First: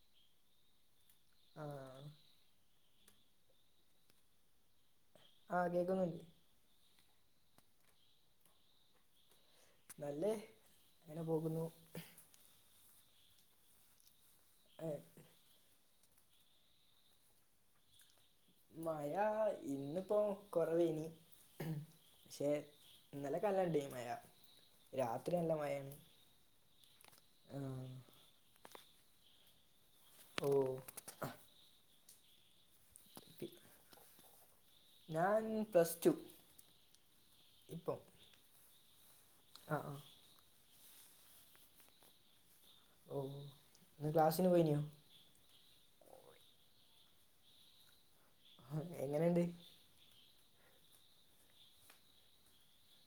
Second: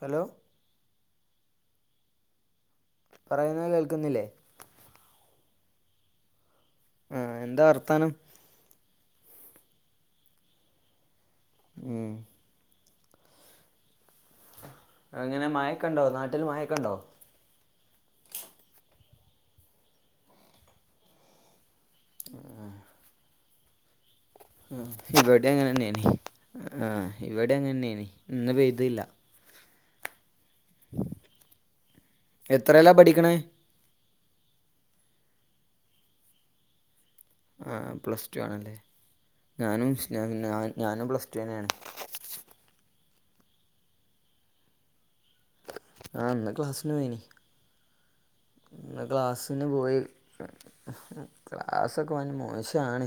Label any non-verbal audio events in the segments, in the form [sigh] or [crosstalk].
Hello ആ [unintelligible] പറയുന്ന കേൾക്കുന്നില്ലേ ആ കേൾക്കുന്നുണ്ട് ആ എന്താ വർത്താനം നല്ലേ [unintelligible] അങ്ങനെ പോകുന്നു ഉം ഏഹ് അങ്ങനെ മയക്കണ്ടാവും നാ- നിങ്ങടെ മയക്കണ്ടോ മഴ ഇന്നിപ്പോ കൊറവേനി പക്ഷെ ഇന്നലെ മഴ ഉണ്ട് മഴ രാത്രി ഇവിടെ നല്ല അങ്ങനെ മഴയാണ് തന്നെയ ആ ഇവിടെ ആഹ് അങ്ങനെന്നെയനി ഇന്ന് പെയ്തില്ല ഓ എത് എത്രലാ പഠിക്ക്ണേ ഞാൻ പ്ലസ് ടു ആ ഇപ്പം പ്ലസ് ടു ആണല്ലേ ആഹ് ഞാനും ആഹ് സ് ഞാൻ ഞാനും പ്ലസ് ടു തന്ന്യാണ് ഓ ന്ന് ക്ലാസിന് പോയിന്യോ ആ ഇന്ന് ക്ലാസ്സിനോയിനി ഇന്ന് എങ്ങനെണ്ട് ക്ലാസ്സിന് പോയി ക്ലാസൊക്കെ വൻ മോശാണ്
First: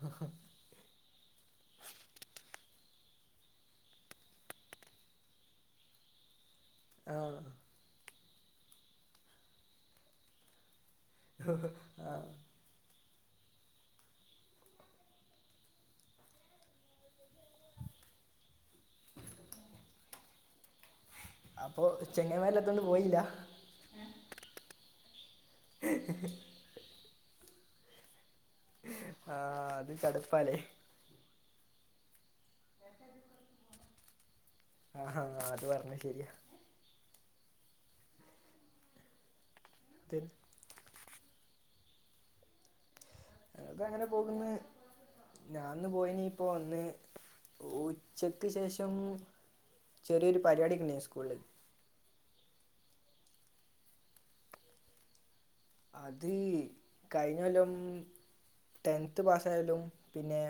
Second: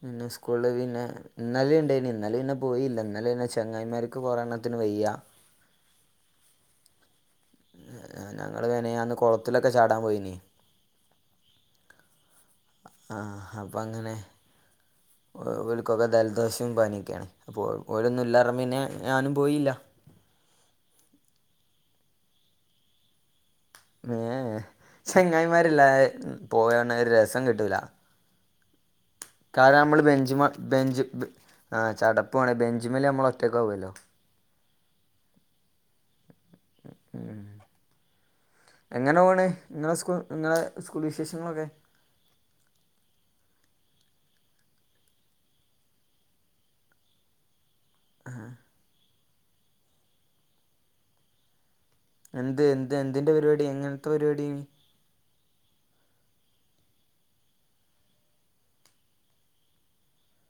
പിന്നെ സ്കൂള് പിന്നെ ഇന്നലിണ്ടേനി ഇന്നലെ ന്ന് പോയില്ല ഇന്നലെ എന്റെ ചെങ്ങായിമാർക്ക് കൊറേണ്ണത്തിന് വയ്യാ ആഹ് ഞങ്ങള് മെനയാന്ന് കൊളത്തിലൊക്കെ ചാടാൻ പോയിനി ഓ ആഹ് ആഹ അപ്പങ്ങനെ വൽകൊക്കെ ദൽദോസും പനിയൊക്യാണ് അപ്പൊ ഓരൊന്നും ഇല്ലർഞപ പിന്നെ ഞാനും പോയില്ല അപ്പൊ ചെങ്ങയ്മാരില്ലാത്തൊണ്ട് പോയില്ല ഏ ചെങ്ങായിമാരില്ലാതെ പോയണൊരസ സം കിട്ടൂല്ല ആഹ് കാര് അത് നമ്മള് ബെഞ്ച്മ്മെ കടുപ്പാലേ ബെഞ്ച് ബ് ആ ചട ഇപ്പൊ ആണെ ബെഞ്ചിമ്മല് ഞമ്മള് ഒറ്റക്കാവൊല്ലോ ആഹാ അത് പറ്ഞ്ഞെ ശരിയാ ഉം എങ്ങനെ പോണ് ഇങ്ങളെ സ്കൂ ഇങ്ങളെ സ് കൂള് വിശേഷങ്ങളൊക്കെ അത് അങ്ങനെ പോക്ന്നു ഞാൻ ഇന്ന് പോയിനി ഇപ്പം വന്ന് ഊ ഉച്ചക്ക് ശേഷം ചെറിയൊരു പരിപാടിയൊക്കെ ഇണ്ടേനി സ്കൂള്ല് എന്ത് എന്ത് എന്തിന്റെ പരിപാടി എങ്ങനത്തെ പരിപാടിയേനി അത് കഴിഞ്ഞ കൊല്ലം ടെൻത് പാസായോലും പിന്നെ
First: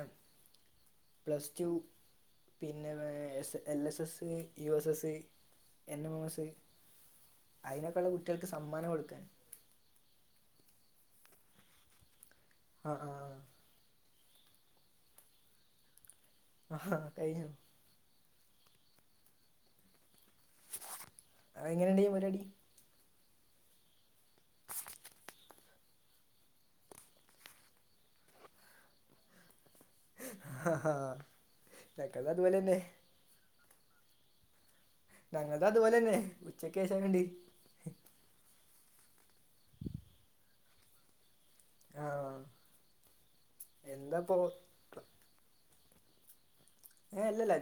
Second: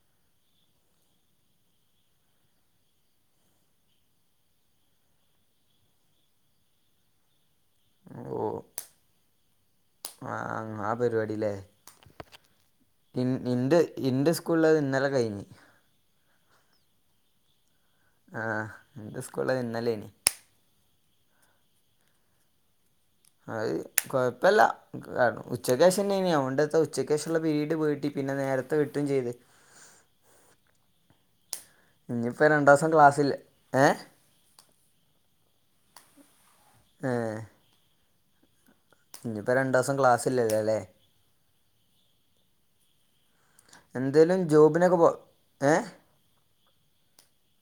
പ്ലസ് ടു പിന്നെ വേ S L S S, U S S, N M M S അയിനൊക്കള്ളാ കുട്ടിയള്ക്ക് സമ്മാനം കൊട്ക്കാന് ആഹ് ആഹ് പരിപാടിലേ ആ ആ ഇന്റെ സ് സ്കൂളിൽ ഇന്നലെ കഴിഞ്ഞു ആഹാ കഴാഞ്ഞോ ആന്റെസ്കൂളിൽ ഇനലായിരുന്നു അത് ങ്ങനെണ്ടായി നി പരിപാടി ന്നത് കുഴപ്പല്ല നേരത്തെ വിട്ടു ഹ ഹ അത് ഇനിയിപ്പോൾ രണ്ട് പോലന്നെ ദിവസം ക്ലാസ്സില്ല ഏ ഞങ്ങൾ തും അത് പോലെന്നെ ച്ചക്ക് ശേഷം വിട്ട് ഞ് പ്പം രണ്ട് മാസം ക്ലാസില്ല ലേ ആ എന്തേലും ജോബിനൊക്കെ പോ എ ഏഹ് ഇല്ലല്ല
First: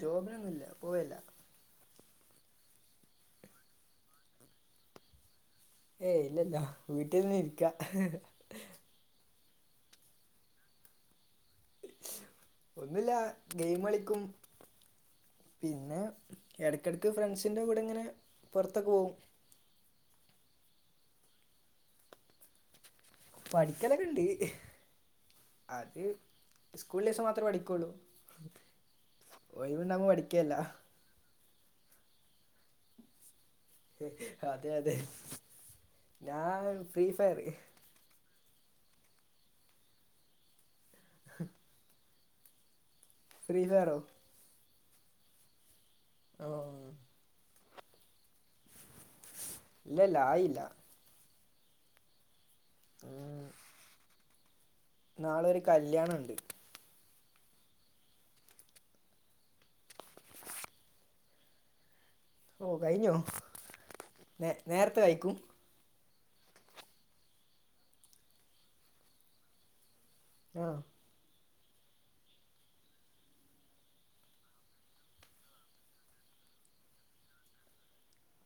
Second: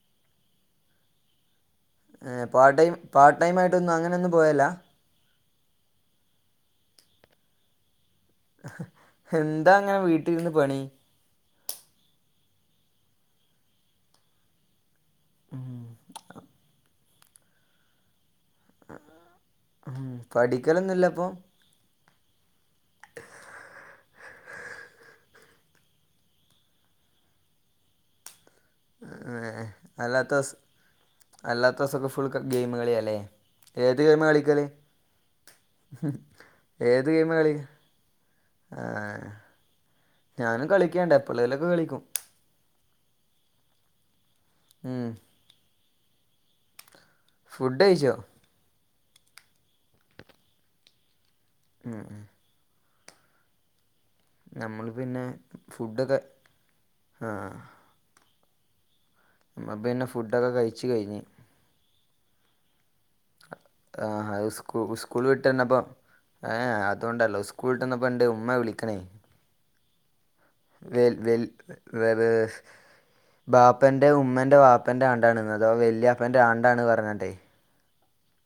[inaudible] പാർട്ട്‌ ടൈം ആയിട്ട് അങ്ങനൊന്നും പോവാലില്ല ഏയ്‌ ഇല്ലല്ലാ വീട്ടിൽ ഇരിക്ക എന്താ അങ്ങനെ വീട്ടിൽ ഇരുന്ന് പണി ഒന്നുല്ല ഗെയിം കളിക്കും പിന്നെ ഫ്രണ്ട്സിന്റെ കൂടെ ഇങ്ങനെ പൊർത്തൊക്കെ പോവും ആ പഠിക്കലാന്നും ല്ലേപ്പോ പഠിക്കൽ ക്കെങ് അത് സ്കൂൾ ള്ള ദിവസം മാത്രം പഠിക്കള്ളു ഒഴിവുണ്ടാവുമ്പോൾ പഠിക്കലില്ലാ അല്ലാത്തോ സംഫുൾ ഗെയിം കളിയാലേ അതെ അതെ ഞാൻ ഫ്രീ ഏത് ഗെയിം ഫയർ കളി ആ ഞാനും കളി എപ്പളെങ്കിൽ ഒക്കെ കളിക്കും [unintelligible] ഉം ആ ഫുഡ്‌ കഴിച്ചോ ഇല്ല ഇല്ലാ ആയില്ലാ ഉം [inaudible] നമ്മൾ പിന്നെ നാളെ ഒരു കല്യാണം ഫുഡൊക്കെ ഉണ്ട് ആ ഹ മ്മള് പിന്നെ ഫുഡ് ഒക്കെ കഴിച്ചു കഴിഞ്ഞു ഓ കഴിഞ്ഞോ ആഹ് അഹ് നേ സ്കൂ നേരത്തെ സ്കൂള് കഴിക്കും വിട്ട് വന്നപ്പം ഏഹ് അതോണ്ടല്ല സ്കൂള് വിട്ട് വന്നപ്പണ്ട് ഉമ്മ വിളിക്ക്ണ് ആഹ് വെല് വെല്ത് വെ വേഹ് ബാപ്പന്റെ ഉമ്മന്റെ വാപ്പന്റെ ആണ്ടാണ് ഇന്ന് അഥവാ വല്യാപ്പന്റെ ആണ്ടാണ് പറ്ഞ്ഞാണ്ടെ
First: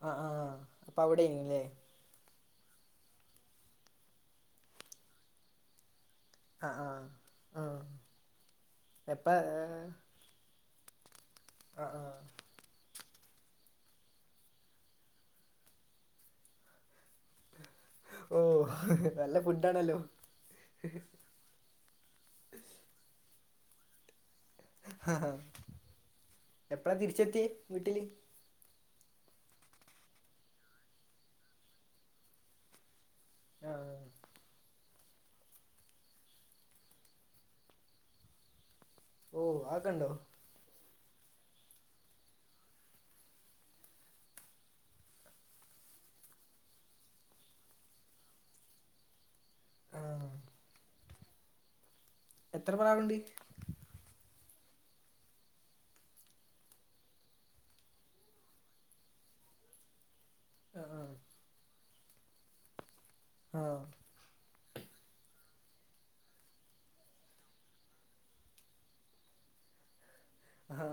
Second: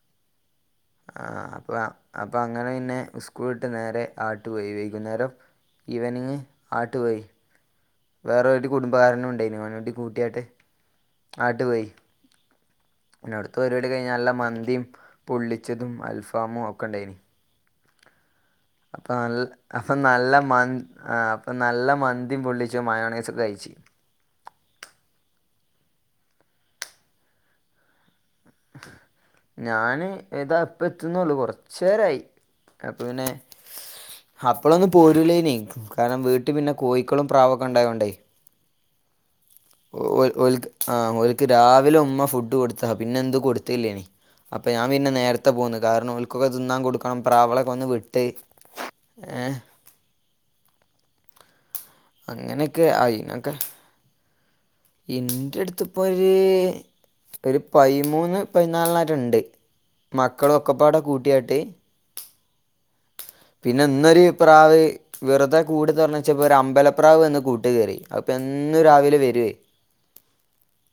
ആഹ് ആഹ് അപ്പൊ ആഹ് അവിടെയാണല്ലേ അപ്പ അ അപ്പൊ അങ്ങനെ പിന്നെ സ്കൂൾ വിട്ട് നേരെ ആണ്ട് പോയി വൈകുന്നേരം ഈവനിംഗ് ആഹ് ആട്ട് ആഹ് പോയി ആഹ് വേറെ ഒരു എപ്പ കുടുംബക്കാരനും ഉണ്ടായിരുന്നു ഓനേം കൂടി കൂട്ടി ആട്ട് ആട്ട് പോയി ആഹ് ആഹ് പിന്നെ അവിടുത്തെ പരുപാടി കഴിഞ്ഞു നല്ല മന്തി പൊള്ളിച്ചതും ആൽഫാമും ഒക്കെ ഉണ്ടായിരുന്നു ഓ അപ്പൊ നല്ല അപ്പൊ ഫുഡാണല്ലോ നല്ല മന്തി ആഹ് നല്ല മന്തി പൊള്ളിച്ചതും മയോണിസും കഴിച്ചു ഹം ഹ എപ്പളാ തിരിച്ചെത്തിയെ വീട്ടില് ഞാന് ഇതാ ഇപ്പൊ എത്തുന്നൊള്ളു കുറച്ചു നേരം ആയി പ്പ പിന്നെ ആഹ് അപ്പളും പോരുലേനേ കാരണം വീട്ടിൽ പിന്നെ കോയികളും പ്രാവൊക്കെ ഉണ്ടായൊണ്ടെ ഓ അതൊക്കെണ്ടോ ഓല് ഓല്ക്ക് ആഹ് ഓല്ക് രാവിലെ ഉമ്മ ഫുഡ്‌ കൊടുത്തതാ പിന്നെ ഇന്ന് കൊടുത്തില്ലെയ്നി അപ്പൊ പിന്നെ ഞാൻ നേരത്തെ പോന്ന് കാരണം ഓല്ക് ഒക്കെ തിന്നാൻ കൊടുക്കണം പ്രാവ്ളൊക്കെ ഒന്ന് വിട്ട് ആഹ് അങ്ങനെ എത്ര ഒക്കെ ആയി പ്രാവുണ്ട് ഇങ്ങ ഇന്റെ അടുത്ത് ഇപ്പോ ഒരു ഒരു പയിമൂന്ന് പയിനാലെണ്ണം ഉണ്ട് മക്കളൊക്കെപ്പാടെ ആഹ് കൂട്ടിയാട്ട് ആഹ് പിന്നെ ഇന്നൊരി [unintelligible] പ്രാവ് വെറുതെ കൂട് തുറന്ന് വെച്ചപ്പോ ഒരു അമ്പലപ്രാവ് വന്ന് കൂട്ട് കയറി അപ്പൊ എന്നു രാവിലെ വരുയ് ആഹ്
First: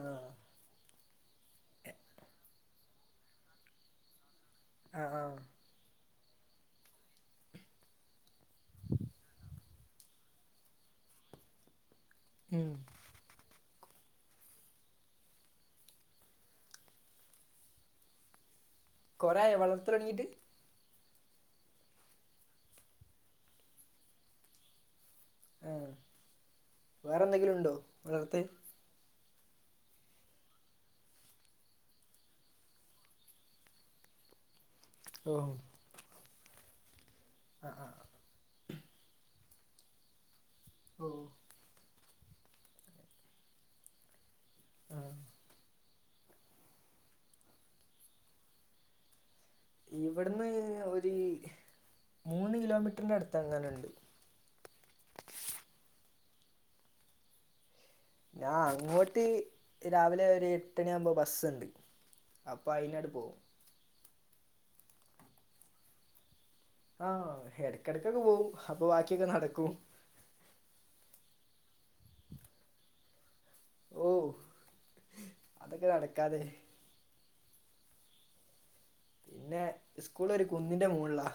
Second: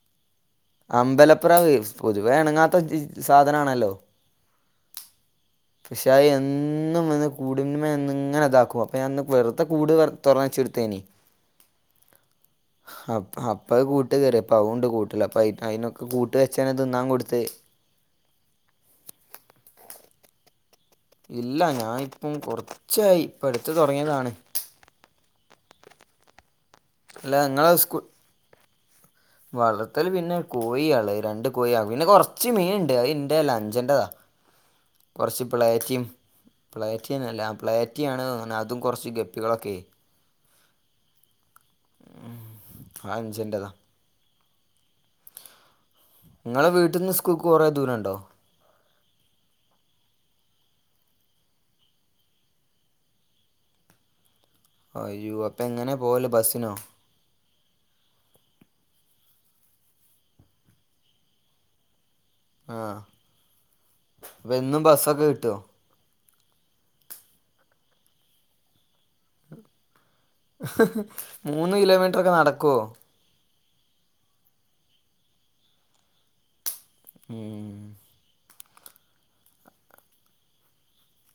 അമ്പലപ്രവ് പൊതുവേ എണങ്ങ ത്ത [unintelligible] സാധനാണല്ലോ ആ ആ പക്ഷേ അത് എന്നും വന്ന് കൂടിൻമേന്നിങ്ങനെ ഇതാക്കും അപ്പൊ ഞാനിന്ന് വെർതെ കൂട് വെർ തൊർന്നച്ച്ട്ത്തേനി ഉം ഹപ്പ അ പ്പ അത് കൂട്ട് കേറിപ്പ അതുണ്ട് കൂട്ടില് അപ്പ അയ് അയ്നൊക്കെ കൂട്ട് വെച്ചെന്നെ തിന്നാൻ കൊട്ത്ത് കൊറേയായോ വളർത്തല് തൊടങ്ങീട്ട് ഇല്ല ഞായിപ്പം കൊർച്ചായി പ്പട്ത്ത് തൊട്ങ്ങിയതാണ് ഏ വേറെന്തെങ്കിലുണ്ടോ ങ്ങളട്ത്ത് വളർത്തല് പിന്നെ കോഴിയാള്ളെ രണ്ട് കോഴിയാ പിന്നെ കൊർച്ച് മീണ്ട് അതിന്റല്ല അഞ്ചന്റതാ ഓ കൊർച് പ്ലേറ്റിം പ്ലേ റ്റിന്നല്ല ആഹ് ആഹ് പ്ലേറ്റിയാണ് അതും കൊറച്ച് ഗപ് ങ്ങളൊക്കെ ഓ അഞ്ചിന്റെതാ ആഹ് ഇങ്ങളെ വീട്ടിന്ന് സ്കൂക്ക് കൊറേ ദൂരോണ്ടോ? ഇവടന്ന് ഒര് മൂന്ന് കിലോമീറ്ററിന്റെ അടുത്തെങ്ങാനുമുണ്ട് അയ്യോ അപ്പൊങ്ങനാ പോവല് ബസ്സിനോ ഞാൻ അങ്ങോട്ട് രാവില ഒരു എട്ടുണിയാവുമ്പോ ബസ്സുണ്ട് അപ്പ ആഹ് അയ്നാട് പോവും എന്നും ബസ്റ്റൊക്കെ കിട്ടോ? ആ എടക്കെടക്കൊക്കെ പോവും അപ്പൊ ബാക്കിയൊക്കെ നടക്കും മൂന്ന് കിലോമീറ്ററൊക്കെ നടക്കോ ഓ അതൊക്കെ നടക്കാതെ ഉം പിന്നെ ഇസ്കൂളൊരു കുന്നിന്റെ മുകളിലാ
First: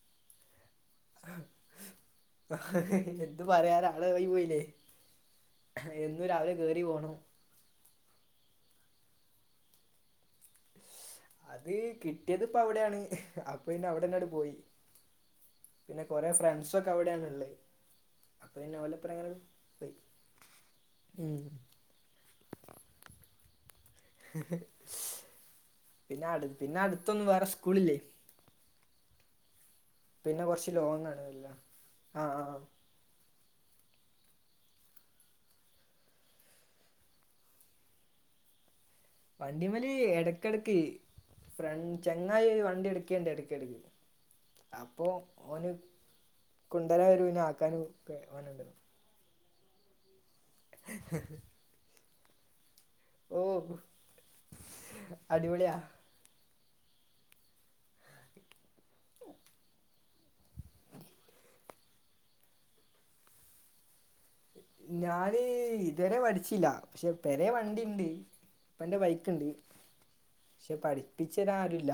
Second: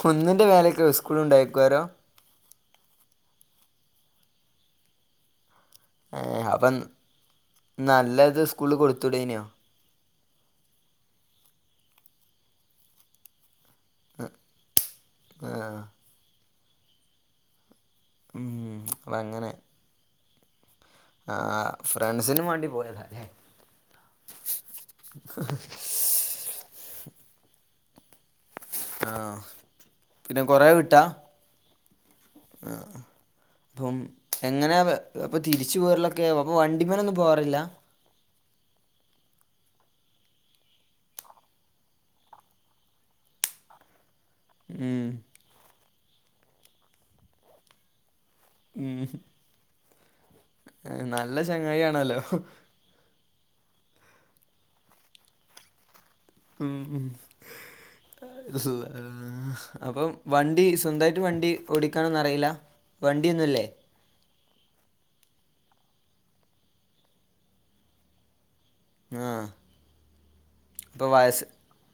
കുന്നിന്റെ മേല ക്കാ ഇസ്കൂളുണ്ടായ്ക്കൊരം എന്തു പറയാനാ അവിടായി പോയില്ലേ എന്നും ഏഹ് രാവിലെ അപ്പം കേറിപോണം നല്ലത് സ്കൂളില് കൊടുത്തൂടെയ്നോ അതീ കിട്ടയത് ഇപ്പൊ അവിടേണ് അപ്പൊ പിന്നെ അവടന്നാണ്ട് പോയി ആഹ് പിന്നെ കൊറേ ശ്ര ക്കെ അവിടാണ് ഉള്ളെ അപ്പ ഉം പിന്നെ [unintelligible] പെയ് ആ ഫ്രണ്ട്സിനും വേണ്ടി പോയതാ ഞാൻ പിന്നാട് പിന്നാട് ടുത്തൊന്നും വേറെ സ്കൂളില്ലെ? ആ പിന്നെ കൊറച്ച് ലോങ് ആണ് എല്ലാം ആഹ് ആഹ് ആ അപ്പം എങ്ങനാ അത് അപ്പൊ തിരിച്ചു പോരലൊക്കെ അപ്പൊ വണ്ടിമേലൊന്നും പോവാറില്ല വണ്ടിമേല് ഇടക്കിടക്ക് ഫ്ര ചങ്ങായിയൊരു വണ്ടി എടുക്കേണ്ട് ഇടക്കിടക്ക് ഉം അപ്പൊ ഓന് കുണ്ടല വരോന്ന് ആക്കാന്ന് ഉം ഹ് നല്ല ചെങ്ങായിയാണല്ലോ [unintelligible] ഓ അടിപൊളിയ ഉം ഉം [unintelligible] അപ്പം വണ്ടി സ്വന്തയിട്ട് വണ്ടി ഓടിക്കാണൊന്ന അറിയില്ല വണ്ടിഒ ന്നുംല്ലേ ഞാന് ഇതുവരെ പഠിച്ചില്ല പക്ഷെ പെ രെ വണ്ടിണ്ട് ഇപ്പ എന്റെ ആ ബൈക്ക് ഉണ്ട് പക്ഷെ അപ്പോൾ വയസ്സ് പഠിപ്പിച്ചരാരുല്ല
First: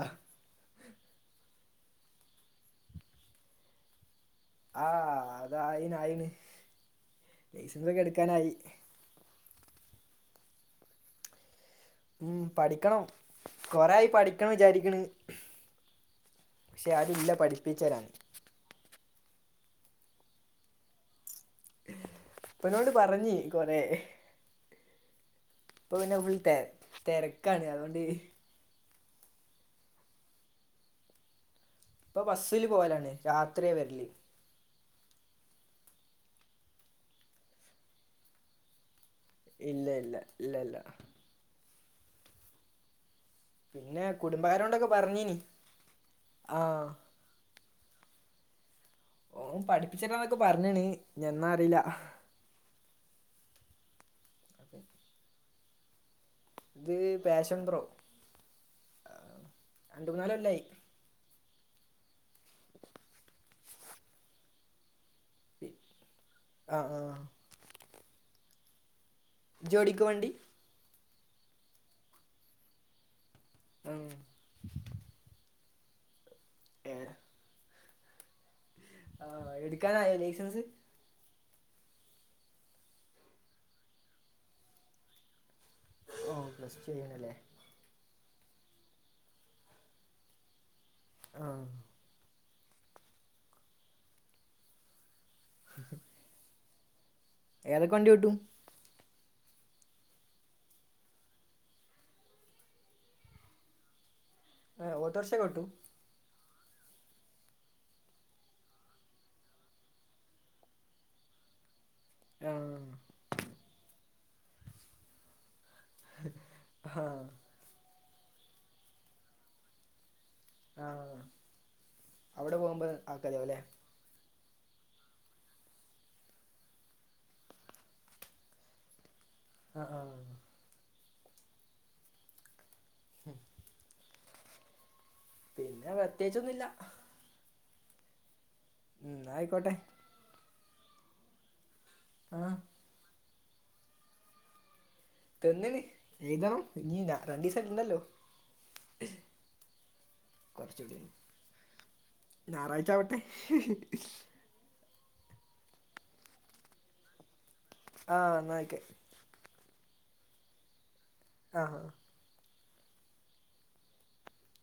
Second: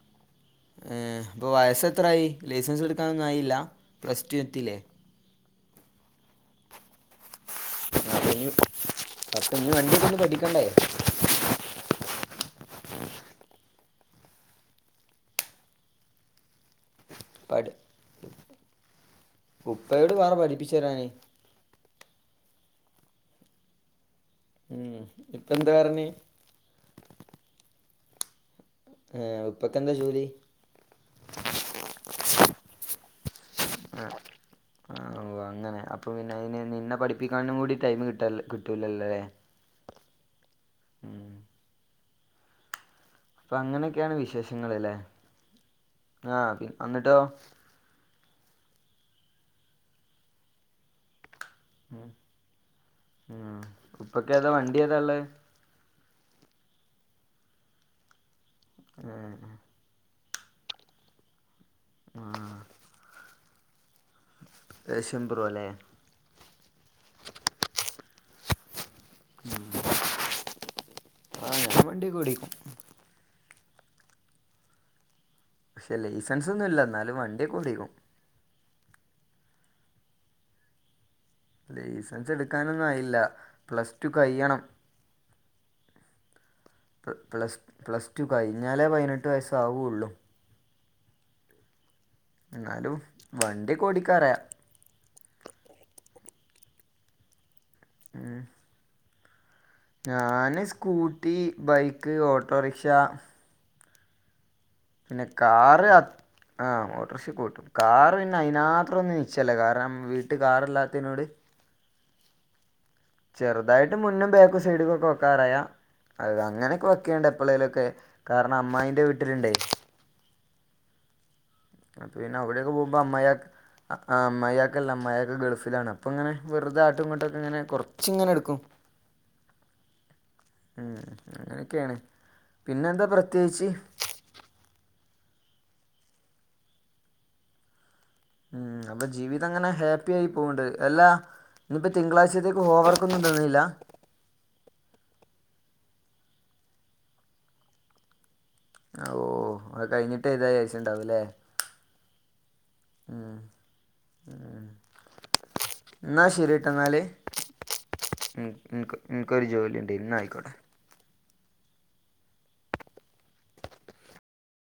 ഇപ്പ വയസ്സ എത്രായിയി ലൈസൻസ് എടുക്കാനൊന്നുംആയില്ല പ്ലസ് റ്റു ത്തിലെ അത ആയിന് ആയിന് ലൈസൻസ ഒക്കെ എടുക്കാനായി വണ്ടി ഒന്ന് പഠിക്കണ്ടേ ഉം പഠിക്കണം കൊറായി പഠിക്കണം വിചാരിക്കാണ് പക്ഷെ അരും ഇല്ല പഠി പഠിപ്പിച്ചരാൻ ഉപ്പയോട് പറെ പഠിപ്പിച്ചു തരാന് ഇപ്പന്നോട് പറഞ്ഞി കൊറെ ഉം ഇപ്പൊ പിന്നെ ഫുൾ തേ തിരക്കാണ് അതുകൊണ്ട് ഏർ ഉപ്പക്ക എന്താ ജോലി ഇപ്പൊ ബസ്സില് പോവലാണ് രാത്രിയ ആ വരില് ആ ഓ അങ്ങനെ അപ്പൊ പിന്നെ അതിന് നിന്ന പഠിപ്പിക്കാനും കൂടി ടൈം കിട്ട കിട്ടൂല്ലല്ലോ അല്ലേ ഇല്ല ഇല്ല ഇല്ല ല്ല അപ്പൊ പിന്നെ അങ്ങനെയൊക്കെയാണ് കുടുംബക്കാരോണ്ടൊക്കെ വിശേഷങ്ങല്ലെ പറഞ്ഞിനി ആ പി ആഹ് ന്നിട്ടോ ഓ പഠിപ്പിച്ചരാന്നൊക്കെ പറഞ്ഞണ് എന്നറിയില്ല ആ ഇപ്പൊക്ക ഏതാ വണ്ടി ഏതാല്ലേ ഇത് പാഷൻ ത്രോ മുന്നാല കൊല്ലയി ആ [unintelligible] സിമ്പറോല ആഹ് ആഹ് ജോഡിക്കു വണ്ടി ആ ഞാൻ വണ്ടി ഒക്കെ ഓടിക്കും [unintelligible] [unintelligible] സെൻസ് ഒന്നും ഇല്ല എന്നാലും വണ്ടിയൊക്കെ ഓടിക്കും.. ആ എടുക്കാനായോ ലൈസൻസ്? ലൈസൻസ് എടുക്കാനൊന്നും ആയില്ല പ്ലസ് ടു കഴിയണം. ഓ പ്ലസ് ടു പ്ല കഴിയാണല്ലേ പ്ലസ് പ്ലസ് റ്റു കഴിഞ്ഞാലേ പതിനെട്ട് വയസ്സ് ആവൂള്ളൂ. ആ എന്നാലും വണ്ടിയൊക്കെ ഓടിക്കാനറിയാം ഉ ഏതൊക്കെ വണ്ടി ഓട്ടും? ഞാന് സ്കൂട്ടി, ബൈക്ക്, ഓട്ടോറിക്ഷ ആഹ് പിന്നെ ഓട്ടോറിക്ഷ ഒക്കെ ഓട്ടും കാറ് അ ആ ഓട്ടോറിക്ഷയൊക്കെ ഓട്ടും കാറ് പിന്നെ അതിന് മാത്രം ഒന്നും യൂസ് ചെയ്യില്ല കാരണം വീട്ടിൽ കാറില്ലാത്തനോട് ആ മുന്നും ബാക്കും സൈഡുമൊക്കെ നോക്കാനറിയാം അതേ അങ്ങനെയൊക്കെ ആഹ് വെക്കെയണ്ട് എപ്പളേലുവൊക്കെ കാരണം അമ്മായീന്റെ വീട്ടിലുണ്ടേ ആ പിന്നെ അവിടെയൊക്കെ പോകുമ്പോ അമ്മായി അമ്മായി ല്ല അമ്മായിയൊക്കെ ഗൾഫിലാണ് അപ്പൊ ഇങ്ങനെ വെറുത അങ്ങോട്ടും ഇങ്ങോട്ടും ഒക്കെ അങ്ങനെ കൊറച്ചിങ്ങനെ എടുക്കും. ആ ആ ഉം അങ്ങനൊക്കെയാണ്. പിന്നെന്താ പ്രത്യേകിച്ച് പിന്നെ പ്രത്യേകിച്ച് ഒന്നുമില്ല. ഉം അപ്പൊ ജീവിതം അങ്ങനെ ആയിക്കോട്ടെ ഹാപ്പി ആയി പോവണ്ട് അല്ലാ ഇന്നിപ്പോൾ ആഹ് തിങ്കാഴ്ചത്തേക്ക് ഹോംവർക്കൊന്നും തന്നി ല്ലാ തന്നിനി എഴുതണം ഇനി രണ്ടീസം ഇണ്ടല്ലോ. ഓ അത് കഴിഞ്ഞിട്ട് എഴുതാന്ന് കുറച്ചുകൂടി വിചാരിച്ചിട്ടുണ്ടാവുല്ലേ ഞായറാഴ്ച ആവട്ടെ ഉം ഉം എന്നാ ശരിട്ടോ എന്നാല് ആഹ് ഉം ഉം ഉം ന്നാ ഓക്കെ എനക്ക് എനക്കൊരു ജോലിയുണ്ട് എന്നാ ആയിക്കോട്ടെ ആ